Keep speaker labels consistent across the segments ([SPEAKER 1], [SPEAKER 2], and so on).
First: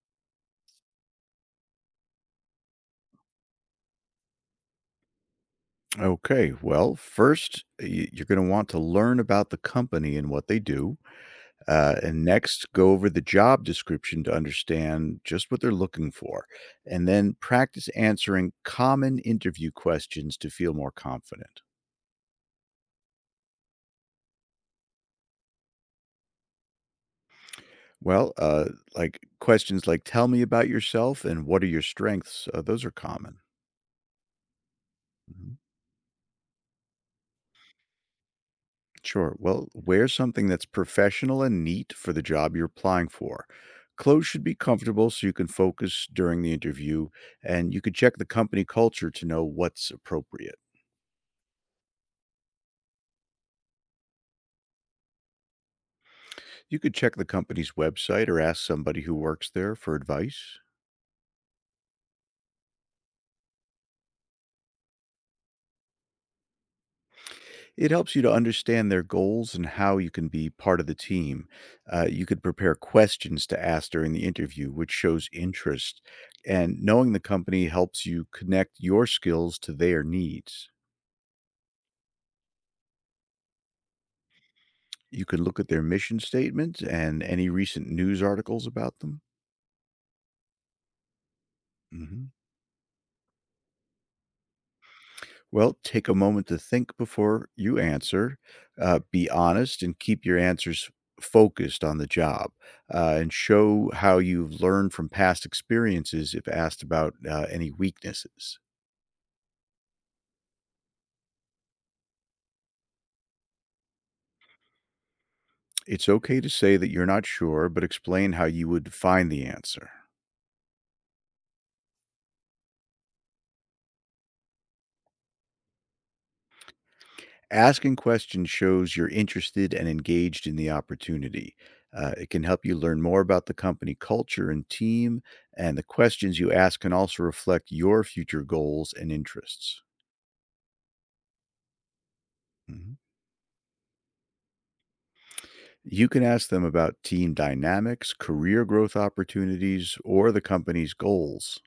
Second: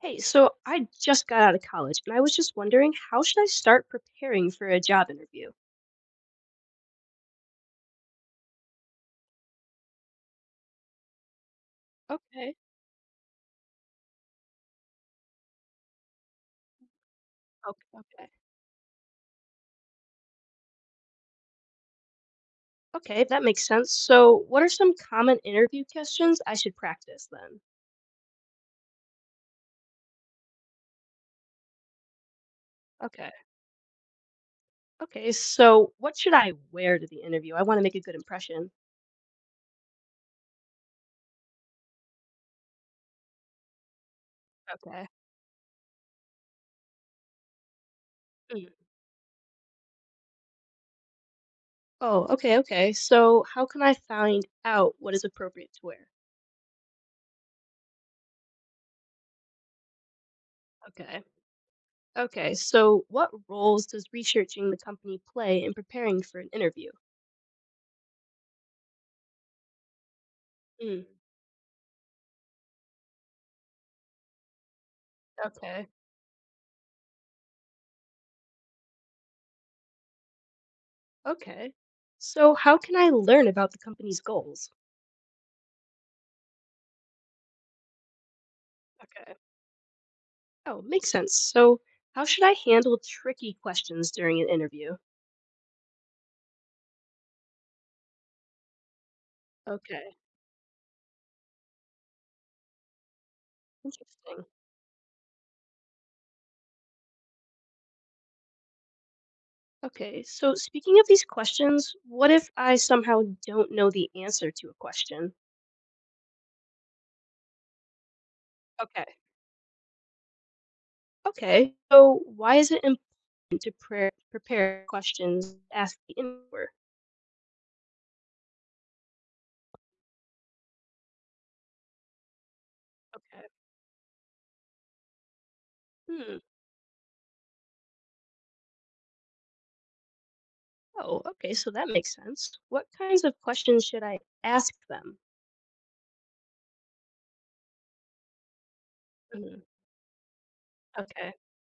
[SPEAKER 1] Hey, so I just got out of college and I was just wondering how should I start preparing for a job interview?
[SPEAKER 2] Okay. Well, first, you're going to want to learn about the company and what they do. And
[SPEAKER 1] Okay.
[SPEAKER 2] next, go over the job description to understand just what they're looking for. And then
[SPEAKER 1] Okay.
[SPEAKER 2] practice
[SPEAKER 1] Okay.
[SPEAKER 2] answering common interview questions to feel more confident.
[SPEAKER 1] Okay, that makes sense. So, what are some common interview questions I should practice then?
[SPEAKER 2] Well, like questions like, tell me about yourself and what are your strengths? Those are
[SPEAKER 1] Okay.
[SPEAKER 2] common.
[SPEAKER 1] Okay,
[SPEAKER 2] Mhm.
[SPEAKER 1] so what should I wear to the interview? I want to make a good impression.
[SPEAKER 2] Sure. Well, wear something that's professional and neat for the job you're applying for. Clothes should be
[SPEAKER 1] Okay.
[SPEAKER 2] comfortable so you can focus during the interview, and you could check the company
[SPEAKER 1] Mm.
[SPEAKER 2] culture to know what's appropriate.
[SPEAKER 1] Oh, okay, okay. So, how can I find out what is appropriate to wear?
[SPEAKER 2] You could check the company's website or ask somebody who works there for advice.
[SPEAKER 1] Okay. Okay, so what roles does researching the company play in preparing for an interview?
[SPEAKER 2] It helps you to understand their goals and how you can be part of the
[SPEAKER 1] Mm.
[SPEAKER 2] team. You could prepare questions to ask during the interview, which shows
[SPEAKER 1] Okay.
[SPEAKER 2] interest, and knowing the company helps you connect your skills to their needs.
[SPEAKER 1] Okay. So, how can I learn about the company's goals?
[SPEAKER 2] You could look at their mission statement and any recent news articles about them.
[SPEAKER 1] Okay. Oh, makes sense. So, how
[SPEAKER 2] Mhm.
[SPEAKER 1] should I handle tricky questions during an interview?
[SPEAKER 2] Well, take a moment to think before you answer. Be honest and
[SPEAKER 1] Okay.
[SPEAKER 2] keep your answers focused on the job, and show how
[SPEAKER 1] Interesting.
[SPEAKER 2] you've learned from past experiences if asked about any weaknesses.
[SPEAKER 1] Okay. So, speaking of these questions, what if I somehow don't know the answer to a question?
[SPEAKER 2] It's okay to say that you're not sure, but explain how you would
[SPEAKER 1] Okay.
[SPEAKER 2] find the answer.
[SPEAKER 1] Okay. So, why is it important to prepare questions to ask the interviewer?
[SPEAKER 2] Asking questions shows you're interested and engaged in the opportunity. It can help you learn more about
[SPEAKER 1] Okay.
[SPEAKER 2] the company culture and team, and the
[SPEAKER 1] Hmm.
[SPEAKER 2] questions you ask can also reflect your future goals and interests.
[SPEAKER 1] Oh, okay. So that makes sense. What
[SPEAKER 2] Mhm.
[SPEAKER 1] kinds of questions should I ask them?
[SPEAKER 2] You can ask them about team dynamics, career growth
[SPEAKER 1] Mhm.
[SPEAKER 2] opportunities, or the company's
[SPEAKER 1] Okay.
[SPEAKER 2] goals.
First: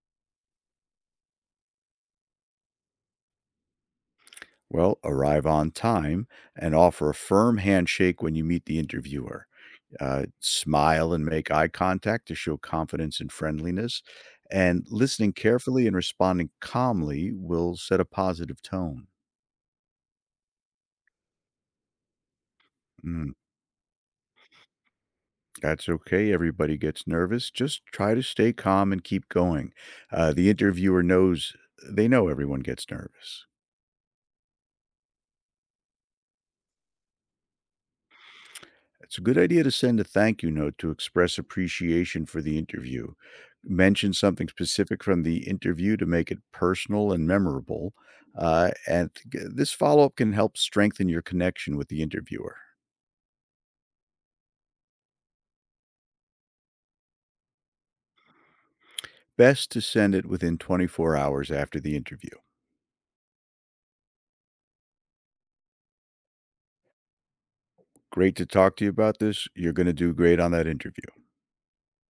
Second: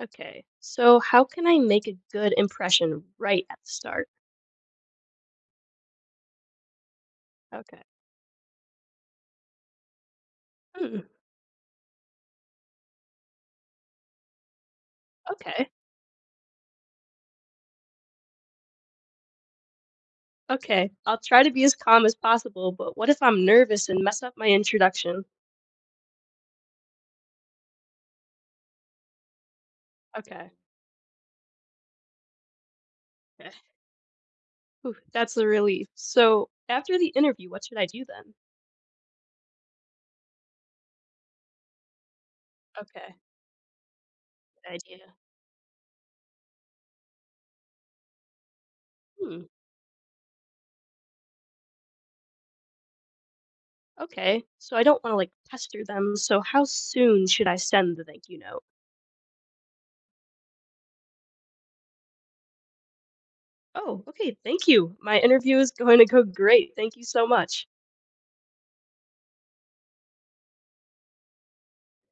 [SPEAKER 1] Okay. So how can I make a good impression right at the start?
[SPEAKER 2] Well, arrive on time and offer a firm
[SPEAKER 1] Okay.
[SPEAKER 2] handshake when you meet the interviewer.
[SPEAKER 1] Hmm.
[SPEAKER 2] Smile and make eye contact to show confidence and friendliness. And listening
[SPEAKER 1] Okay.
[SPEAKER 2] carefully and responding calmly will set a positive tone.
[SPEAKER 1] Okay. I'll try to be as calm as possible, but what if
[SPEAKER 2] Mm,
[SPEAKER 1] I'm nervous and mess up my introduction?
[SPEAKER 2] that's okay. Everybody gets nervous. Just try to stay calm and keep going. Uh,
[SPEAKER 1] Okay.
[SPEAKER 2] the interviewer knows they know everyone gets nervous.
[SPEAKER 1] Okay. Whew, that's a relief. So after the interview, what should I do then?
[SPEAKER 2] It's a good idea to send a thank you note to express appreciation for the interview.
[SPEAKER 1] Okay.
[SPEAKER 2] Mention something
[SPEAKER 1] Good
[SPEAKER 2] specific
[SPEAKER 1] idea.
[SPEAKER 2] from the interview to make it personal and memorable. Uh, and g-
[SPEAKER 1] Hmm.
[SPEAKER 2] this follow up can help strengthen your connection with the interviewer.
[SPEAKER 1] Okay. So I don't want to like pester them. So how soon should I send the thank you note?
[SPEAKER 2] Best to send it within 24 hours after the interview.
[SPEAKER 1] Oh, okay. Thank you. My interview is going to go great. Thank you so much.
[SPEAKER 2] Great to talk to you about this. You're going to do great on that interview.